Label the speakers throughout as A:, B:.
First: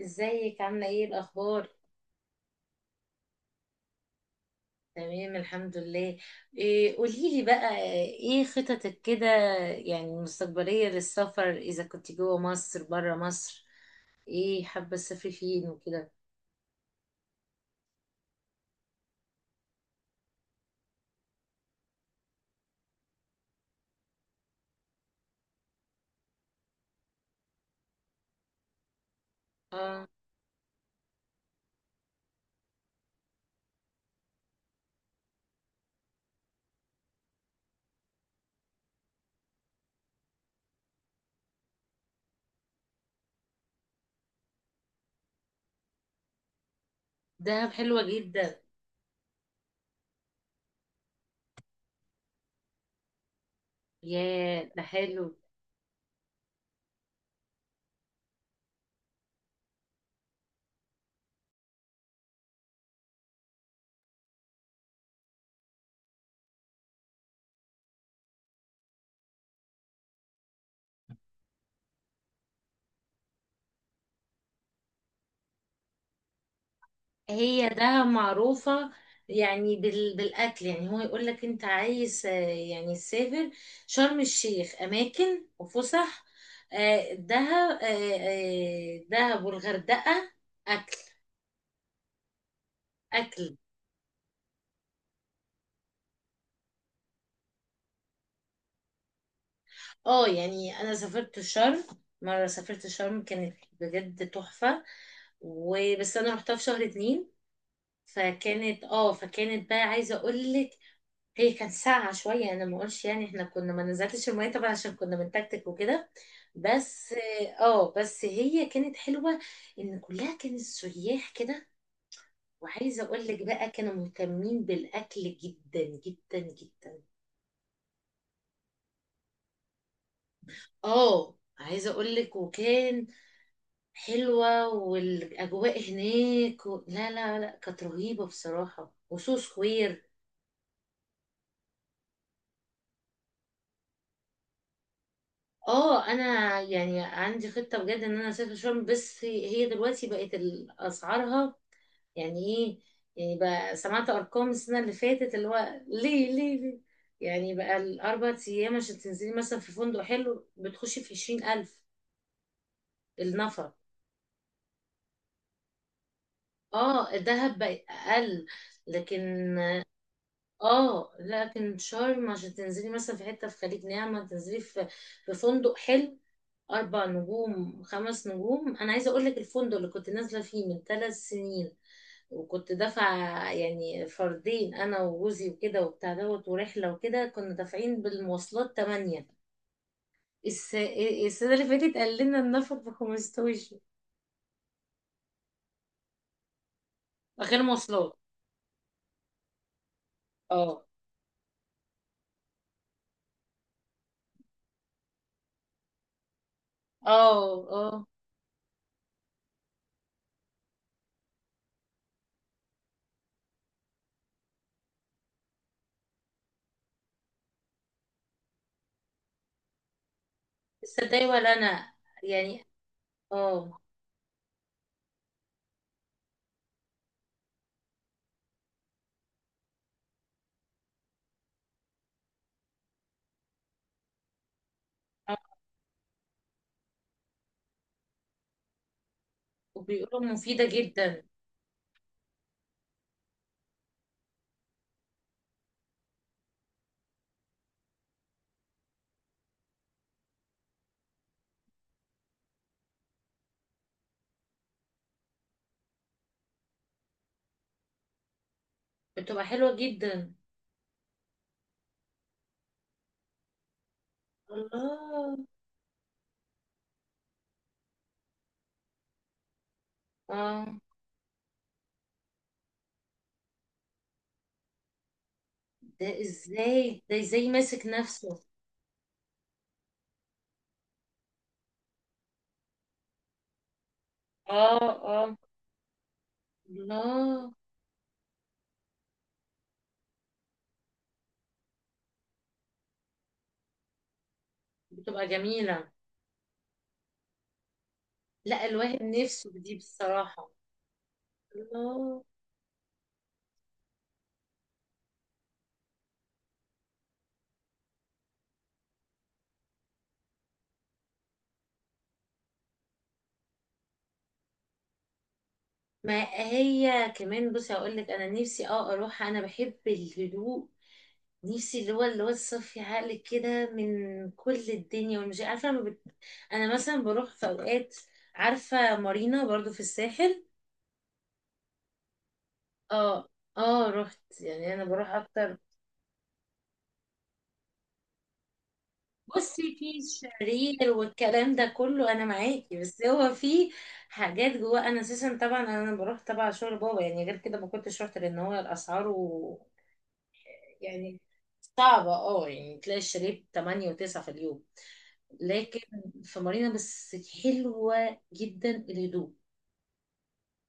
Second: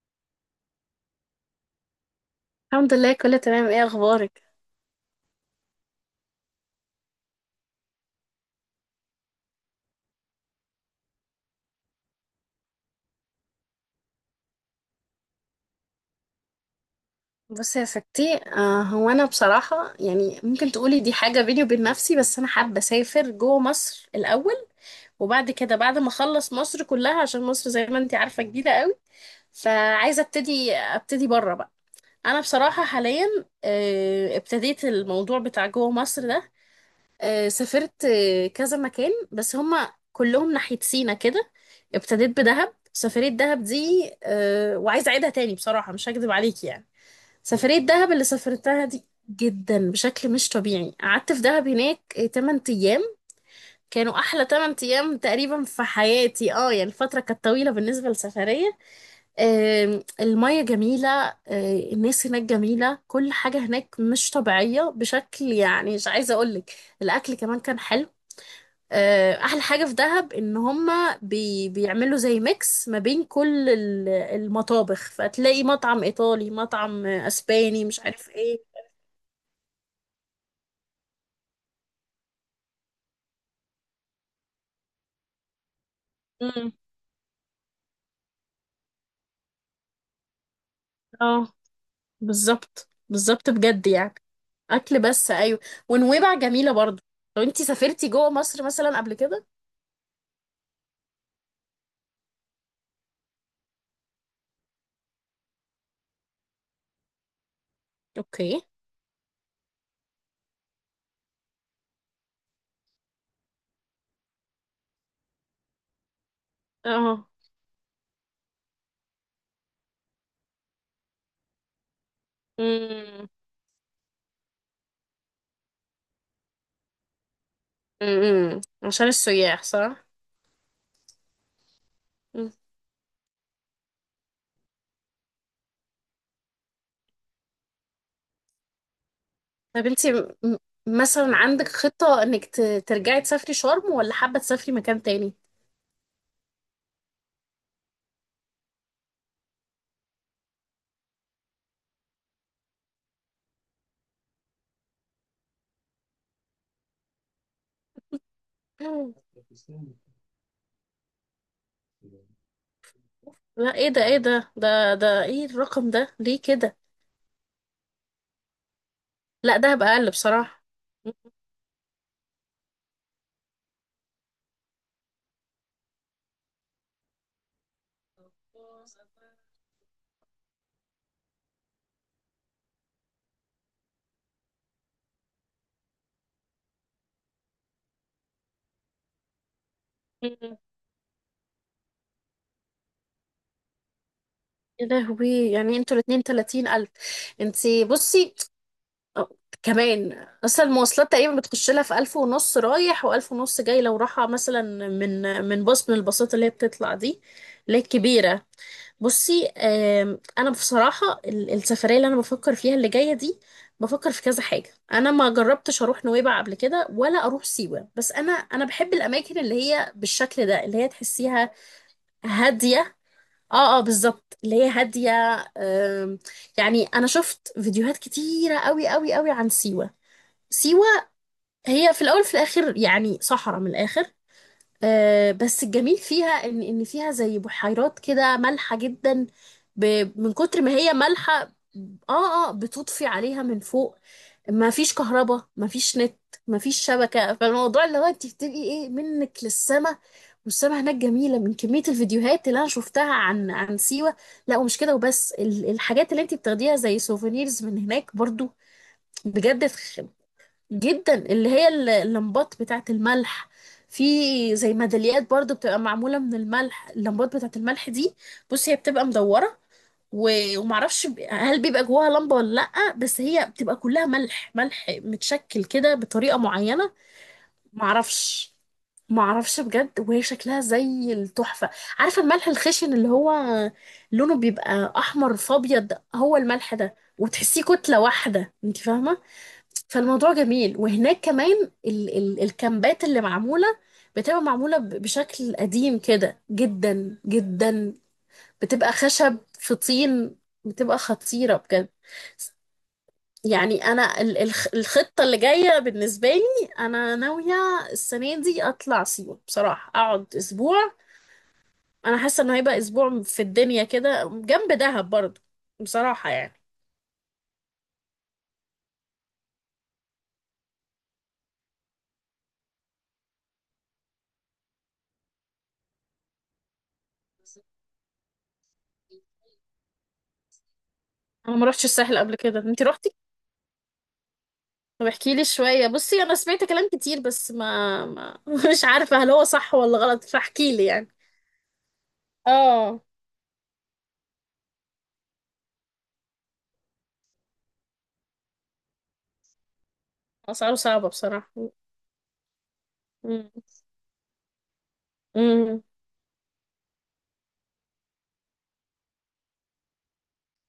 A: ازيك عاملة ايه الأخبار؟
B: الحمد لله، كله تمام. ايه اخبارك؟
A: تمام الحمد لله. إيه قوليلي بقى؟ ايه خططك كده، يعني المستقبلية للسفر، إذا كنت جوه مصر برا مصر؟ ايه حابة تسافري فين وكده؟
B: بصي يا ستي، هو انا بصراحه يعني ممكن تقولي دي حاجه بيني وبين نفسي، بس انا حابه اسافر جوه مصر الاول. وبعد كده بعد ما اخلص مصر كلها، عشان مصر زي ما انتي عارفه جديده قوي.
A: اه.
B: فعايزه ابتدي بره بقى. انا بصراحه حاليا. ابتديت الموضوع بتاع جوه مصر ده. سافرت كذا مكان، بس هما كلهم ناحيه سينا كده. ابتديت بدهب. سفرية دهب دي وعايزة أعيدها تاني بصراحة، مش هكذب عليكي يعني.
A: دهب
B: سفرية
A: حلوة
B: دهب اللي
A: جدا.
B: سافرتها دي جدا بشكل مش طبيعي. قعدت في دهب هناك 8 أيام. كانوا أحلى
A: ياه،
B: 8
A: ده
B: أيام
A: حلو.
B: تقريبا في حياتي، يعني الفترة كانت طويلة بالنسبة للسفرية. المية جميلة. الناس هناك جميلة، كل حاجة هناك مش طبيعية بشكل يعني مش عايزة أقولك. الأكل كمان كان حلو. أحلى حاجة في دهب إن هما بيعملوا زي ميكس ما بين كل المطابخ، فتلاقي مطعم إيطالي، مطعم
A: هي
B: أسباني، مش
A: ده
B: عارف إيه.
A: معروفة. يعني بالأكل، يعني هو يقول لك أنت عايز، يعني تسافر شرم الشيخ أماكن وفسح.
B: امم،
A: دهب، دهب والغردقة. أكل.
B: اه، بالظبط، بالظبط
A: أكل.
B: بجد يعني. اكل، بس ايوه. ونويبع جميله برضو. لو انتي سافرتي جوه مصر مثلا قبل كده؟
A: اه، يعني أنا سافرت شرم. مرة سافرت شرم كانت بجد تحفة، وبس أنا رحتها في شهر اتنين.
B: اوكي.
A: فكانت بقى عايزة أقولك، هي كانت ساقعة شوية. أنا ما أقولش، يعني إحنا كنا ما نزلتش المية طبعا عشان كنا بنتكتك وكده. بس
B: اه،
A: بس هي كانت حلوة، إن كلها كانت سياح كده. وعايزة أقول
B: امم
A: لك بقى، كانوا مهتمين بالأكل جدا جدا جدا.
B: عشان السياح، صح.
A: عايزة أقول لك،
B: مم.
A: وكان حلوة والأجواء هناك و... لا لا لا، كانت رهيبة بصراحة، وسو
B: طب
A: سكوير.
B: انتي مثلا عندك خطه انك ترجعي تسافري شرم، ولا حابه تسافري مكان تاني؟
A: اه، انا يعني عندي خطه بجد ان انا اسافر شرم، بس هي دلوقتي بقت اسعارها، يعني ايه؟ يعني بقى سمعت ارقام السنه اللي فاتت، اللي هو ليه ليه ليه، يعني بقى الاربع ايام عشان
B: مم.
A: تنزلي مثلا في فندق حلو بتخشي في 20 الف النفر.
B: لا، ايه ده، ايه الرقم ده ليه كده؟
A: اه، الدهب بقى اقل،
B: لا،
A: لكن
B: ده هبقى اقل بصراحه.
A: اه، لكن شرم عشان تنزلي مثلا في حته في خليج نعمه، تنزلي في فندق حلو، اربع نجوم خمس نجوم. انا عايزه اقول لك الفندق اللي كنت نازله فيه من 3 سنين، وكنت دافعة، يعني فردين أنا وجوزي وكده وبتاع دوت ورحلة وكده، كنا دافعين بالمواصلات 8.
B: مم.
A: الس... السنة اللي فاتت قال لنا النفر ب15
B: يا لهوي، يعني انتوا الاتنين 30000!
A: غير
B: انتي
A: مواصلات.
B: بصي. أه، كمان اصلا
A: اه
B: المواصلات تقريبا بتخش لها في 1500 رايح وألف ونص جاي، لو رايحة مثلا. من باص، من الباصات اللي هي بتطلع دي،
A: اه
B: اللي هي
A: اه،
B: الكبيرة. بصي، انا بصراحة السفرية اللي انا بفكر فيها اللي جاية دي، بفكر في كذا حاجة. انا ما جربتش اروح نويبع قبل كده ولا اروح سيوة، بس انا بحب الاماكن اللي هي بالشكل ده، اللي هي
A: تصدقي ولا
B: تحسيها
A: أنا، يعني
B: هادية. اه،
A: اه
B: اه، بالظبط، اللي هي هادية. آم، يعني انا شفت فيديوهات كتيرة قوي قوي قوي عن سيوة. سيوة هي في الاول في الاخر يعني صحراء من الاخر.
A: آه.
B: بس الجميل فيها ان فيها زي بحيرات كده مالحة جدا،
A: وبيقولوا
B: من كتر
A: مفيدة
B: ما هي
A: جدا.
B: مالحة. اه، اه، بتطفي عليها من فوق. ما فيش كهرباء، ما فيش نت، ما فيش شبكة. فالموضوع اللي هو انت بتبقي ايه، منك للسما، والسما هناك جميلة، من كمية الفيديوهات اللي انا شفتها عن سيوة. لا، ومش كده وبس، الحاجات اللي انت بتاخديها زي سوفينيرز من هناك برضو
A: بتبقى
B: بجد،
A: حلوة جدا.
B: جدا. اللي هي اللمبات بتاعة الملح. في زي ميداليات
A: الله.
B: برضو بتبقى معمولة من الملح، اللمبات بتاعة الملح دي، بصي هي بتبقى مدورة
A: اه
B: ومعرفش، هل بيبقى جواها لمبة ولا لأ، بس هي بتبقى كلها ملح، ملح متشكل كده
A: ده
B: بطريقة
A: ازاي،
B: معينة.
A: ده ازاي ماسك نفسه؟
B: معرفش، معرفش بجد، وهي شكلها زي التحفة. عارفة الملح الخشن اللي هو لونه
A: اه
B: بيبقى
A: اه.
B: أحمر في أبيض، هو الملح ده،
A: الله.
B: وتحسيه كتلة واحدة، انت فاهمة؟ فالموضوع جميل. وهناك كمان ال ال الكامبات اللي معمولة، بتبقى معمولة
A: بتبقى
B: بشكل
A: جميلة.
B: قديم كده جدا جدا،
A: لا،
B: بتبقى
A: الواحد
B: خشب
A: نفسه في
B: في
A: دي
B: طين،
A: بصراحة.
B: بتبقى خطيرة بجد.
A: الله.
B: يعني انا الخطة اللي جاية بالنسبة لي انا ناوية السنة دي اطلع سيوة بصراحة، اقعد اسبوع. انا حاسة انه هيبقى اسبوع في الدنيا، كده جنب دهب برضه،
A: ما
B: بصراحة يعني.
A: هي كمان، بصي هقول لك انا نفسي اروح، انا بحب الهدوء. نفسي اللي هو الصفي عقل كده من كل الدنيا، والمش عارفة ما بت... انا مثلا بروح في اوقات، عارفة مارينا برضو في الساحل.
B: انا ما رحتش الساحل قبل كده، انت رحتي؟
A: اه. اه، رحت، يعني انا
B: طب
A: بروح
B: احكي لي
A: اكتر.
B: شوية. بصي، انا سمعت كلام كتير، بس ما, ما مش عارفة هل هو
A: بصي،
B: صح
A: في
B: ولا غلط، فاحكي لي
A: الشرير
B: يعني.
A: والكلام ده كله انا معاكي،
B: اه،
A: بس هو في حاجات جواه. انا اساسا طبعا انا بروح تبع شغل بابا، يعني غير كده ما كنتش رحت، لان هو الاسعار و...
B: اسعاره صعبة
A: يعني
B: بصراحة.
A: صعبة. اه، يعني تلاقي الشرير 8 و9 في اليوم، لكن
B: مم.
A: في مارينا بس، حلوة جدا الهدوء.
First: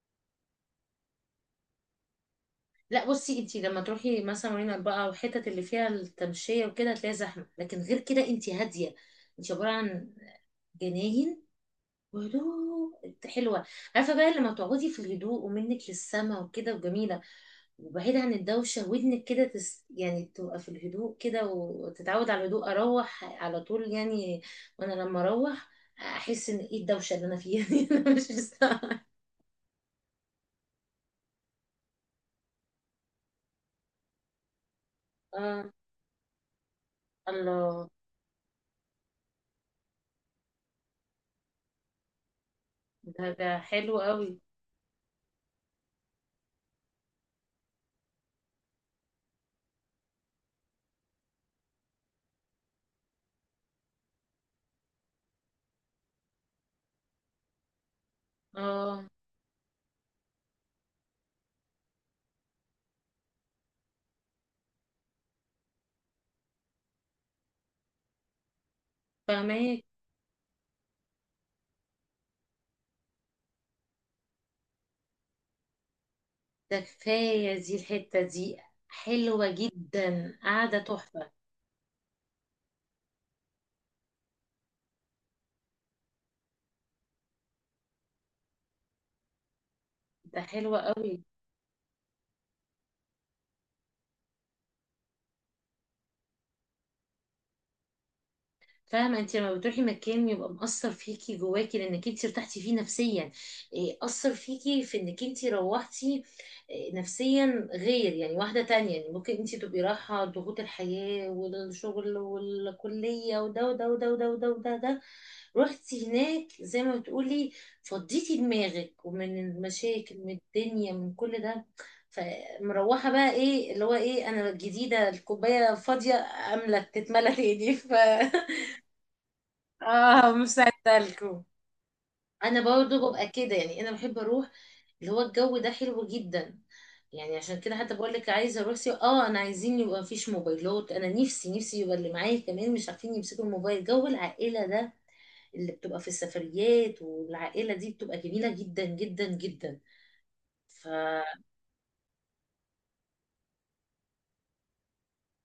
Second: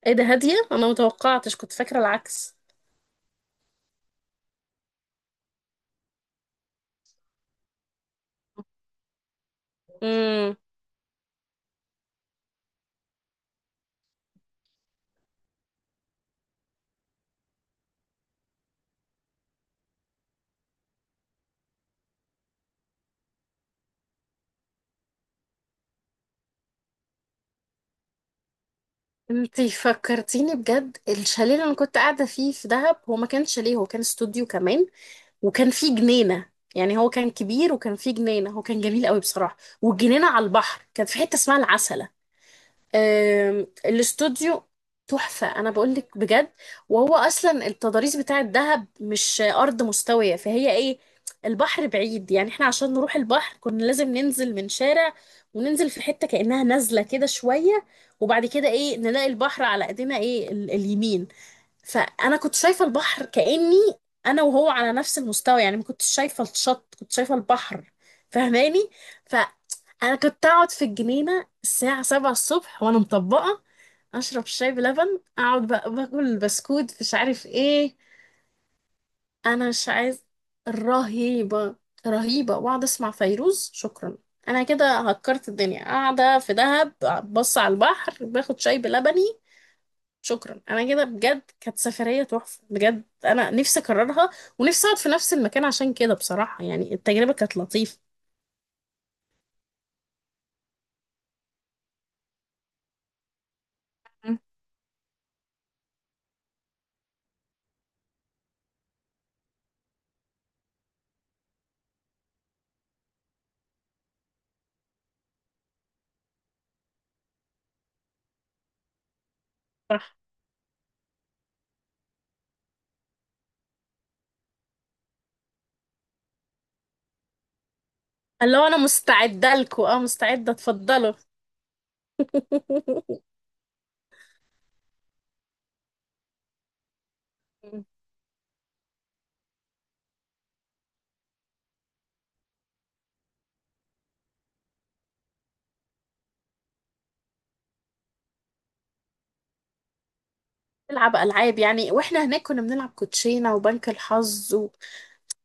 B: ايه ده؟ هادية؟ انا متوقعتش، كنت فاكرة العكس.
A: لا بصي، انتي لما تروحي مثلا مارينا بقى، والحتت اللي فيها التمشية وكده هتلاقي زحمة، لكن غير كده انتي هادية، انتي عبارة عن
B: امم.
A: جناين. ولو انت حلوه، عارفه بقى لما تقعدي في الهدوء، ومنك للسما وكده، وجميله، وبعيد عن الدوشه ودنك كده يعني تبقى في الهدوء كده، وتتعود على الهدوء، اروح على طول يعني. وانا لما اروح، احس ان ايه الدوشه اللي انا فيها دي انا مش مستاهله.
B: انتي فكرتيني بجد، الشاليه اللي انا كنت قاعدة فيه في دهب، هو ما كانش شاليه، هو كان استوديو كمان،
A: اه.
B: وكان فيه جنينة. يعني هو كان كبير
A: الله.
B: وكان فيه جنينة، هو كان جميل قوي بصراحة، والجنينة على البحر كانت في حتة اسمها العسل.
A: ده حلو قوي.
B: الاستوديو تحفة، أنا بقولك بجد. وهو أصلا التضاريس بتاع الدهب مش أرض مستوية، فهي إيه، البحر بعيد، يعني إحنا عشان نروح البحر كنا لازم ننزل من شارع، وننزل في حتة كأنها نازلة كده شوية، وبعد كده إيه،
A: اه،
B: نلاقي البحر على إيدينا إيه، اليمين. فانا كنت شايفه البحر كاني انا وهو على نفس المستوى، يعني ما كنتش شايفه الشط، كنت شايفه البحر. فاهماني؟
A: فاهمك.
B: فانا كنت اقعد في الجنينه الساعه 7 الصبح وانا مطبقه، اشرب شاي بلبن، اقعد بقى باكل
A: ده
B: بسكوت مش عارف
A: كفايه، دي
B: ايه.
A: الحته دي حلوه
B: انا مش عايز،
A: جدا، قاعده تحفه.
B: رهيبه، رهيبه، واقعد اسمع فيروز. شكرا، انا كده هكرت الدنيا، قاعده في دهب، بص على البحر، باخد شاي بلبني.
A: ده
B: شكرا،
A: حلوه
B: انا كده
A: قوي.
B: بجد كانت سفرية تحفة بجد، انا نفسي اكررها، ونفسي اقعد في نفس المكان، عشان كده بصراحة يعني التجربة كانت لطيفة.
A: فاهمة، انت لما بتروحي مكان يبقى مأثر فيكي جواكي، لانك انت ارتحتي فيه نفسيا. إيه، أثر
B: مم.
A: فيكي في انك انت روحتي، إيه، نفسيا غير يعني واحدة تانية، يعني ممكن انت تبقي رايحة ضغوط الحياة والشغل والكلية وده وده وده وده وده وده ده، رحتي هناك زي ما بتقولي، فضيتي دماغك ومن
B: صح.
A: المشاكل، من الدنيا، من كل ده. فمروحة بقى، ايه اللي هو، ايه، انا الجديدة الكوباية فاضية، املت تتملى تاني ف
B: اللي هو انا مستعدة لكم، اه
A: اه،
B: مستعدة،
A: مساعدة
B: اتفضلوا.
A: لكم. انا برضو ببقى كده، يعني انا بحب اروح، اللي هو الجو ده حلو جدا. يعني عشان كده
B: مم.
A: حتى بقول لك، عايزه اروح سيوة. اه انا عايزين يبقى مفيش موبايلات، انا نفسي نفسي يبقى اللي معايا كمان مش عارفين يمسكوا الموبايل، جو العائله ده اللي بتبقى في السفريات والعائله دي بتبقى جميله جدا جدا جدا.
B: نلعب العاب يعني، واحنا هناك كنا بنلعب كوتشينة وبنك الحظ و...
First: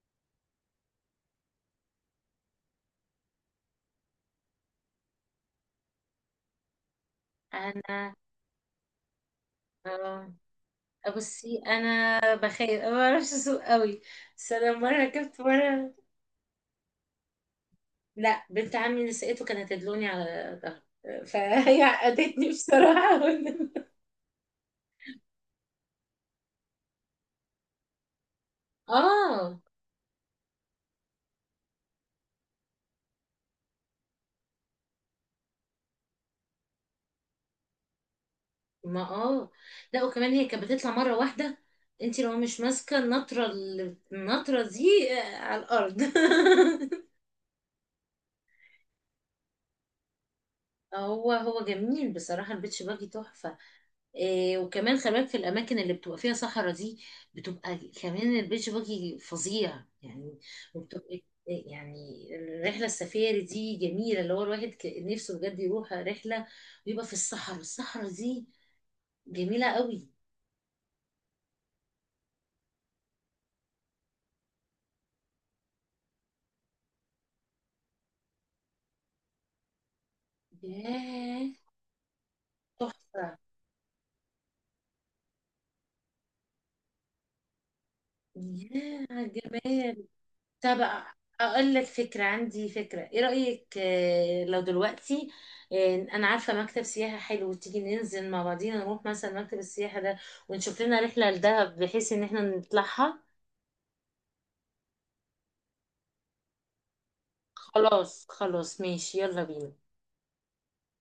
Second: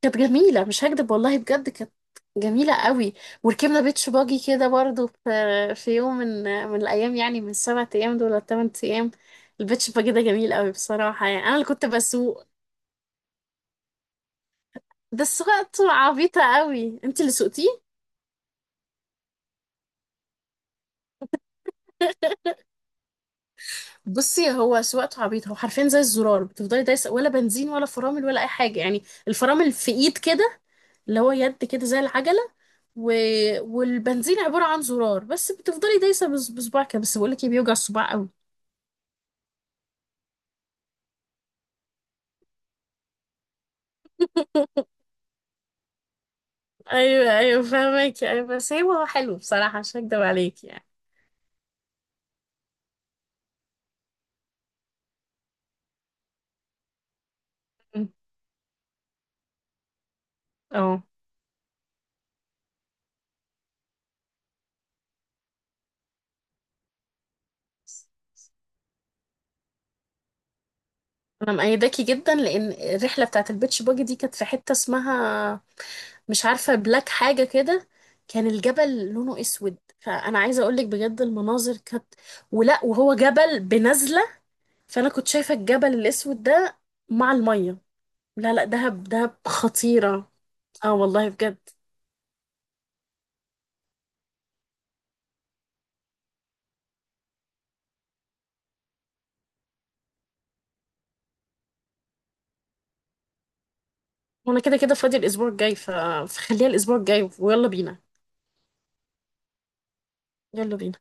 B: كانت جميلة، مش هكدب والله بجد، كانت جميلة قوي. وركبنا بيتش باجي كده برضو، في يوم من من الأيام، يعني من السبع
A: فانا
B: أيام دول ولا التمن أيام. البيتش باجي ده
A: اه
B: جميل قوي بصراحة، يعني أنا
A: بصي،
B: اللي كنت
A: انا
B: بسوق.
A: بخير، أنا ما بعرفش اسوق قوي، بس انا مره
B: ده
A: ركبت
B: سواقته
A: مره.
B: عبيطة قوي، انت اللي سوقتيه؟
A: لا، بنت عمي نسيته، كانت تدلوني على ظهري فهي عقدتني بصراحة
B: بصي هو سواقته عبيطة، هو حرفيا زي الزرار، بتفضلي دايسة ولا بنزين ولا فرامل ولا أي حاجة يعني.
A: اه.
B: الفرامل في إيد كده، اللي هو يد كده زي العجلة، و... والبنزين عبارة عن زرار بس، بتفضلي دايسة بصباعك كده. بس بقولك ايه، بيوجع الصباع قوي.
A: ما اه لا، وكمان هي كانت بتطلع مرة واحدة، انت لو مش ماسكة النطرة النطرة دي على الأرض
B: أيوه، أيوه، فاهمك، أيوه بس هو حلو بصراحة، مش هكدب عليك يعني.
A: هو جميل بصراحة، البيتش باجي تحفة. إيه، وكمان خلي بالك في الأماكن اللي بتبقى فيها صحراء دي، بتبقى كمان البيتش باجي فظيع يعني،
B: اه.
A: وبتبقى إيه يعني. الرحلة السفاري دي جميلة، اللي هو الواحد نفسه بجد يروح رحلة ويبقى في الصحراء دي جميلة قوي.
B: أنا مأيداكي جدا، لأن الرحلة بتاعت البيتش باجي دي كانت في حتة اسمها، مش عارفة، بلاك حاجة كده. كان الجبل لونه اسود، فانا عايزة اقولك بجد
A: ياه،
B: المناظر كانت، ولا وهو
A: تحفة.
B: جبل بنزلة. فانا كنت شايفة الجبل الاسود ده مع المية. لا، لا، دهب،
A: ياه على
B: دهب
A: الجمال.
B: خطيرة.
A: طب،
B: اه والله بجد.
A: اقول لك فكرة، عندي فكرة، ايه رأيك لو دلوقتي انا عارفة مكتب سياحة حلو، تيجي ننزل مع بعضينا، نروح مثلا مكتب السياحة ده، ونشوف لنا رحلة لدهب بحيث ان احنا نطلعها.
B: وانا كده كده فاضي الاسبوع الجاي، ف... فخليها الاسبوع الجاي، ويلا بينا.
A: خلاص خلاص ماشي، يلا بينا.
B: يلا بينا.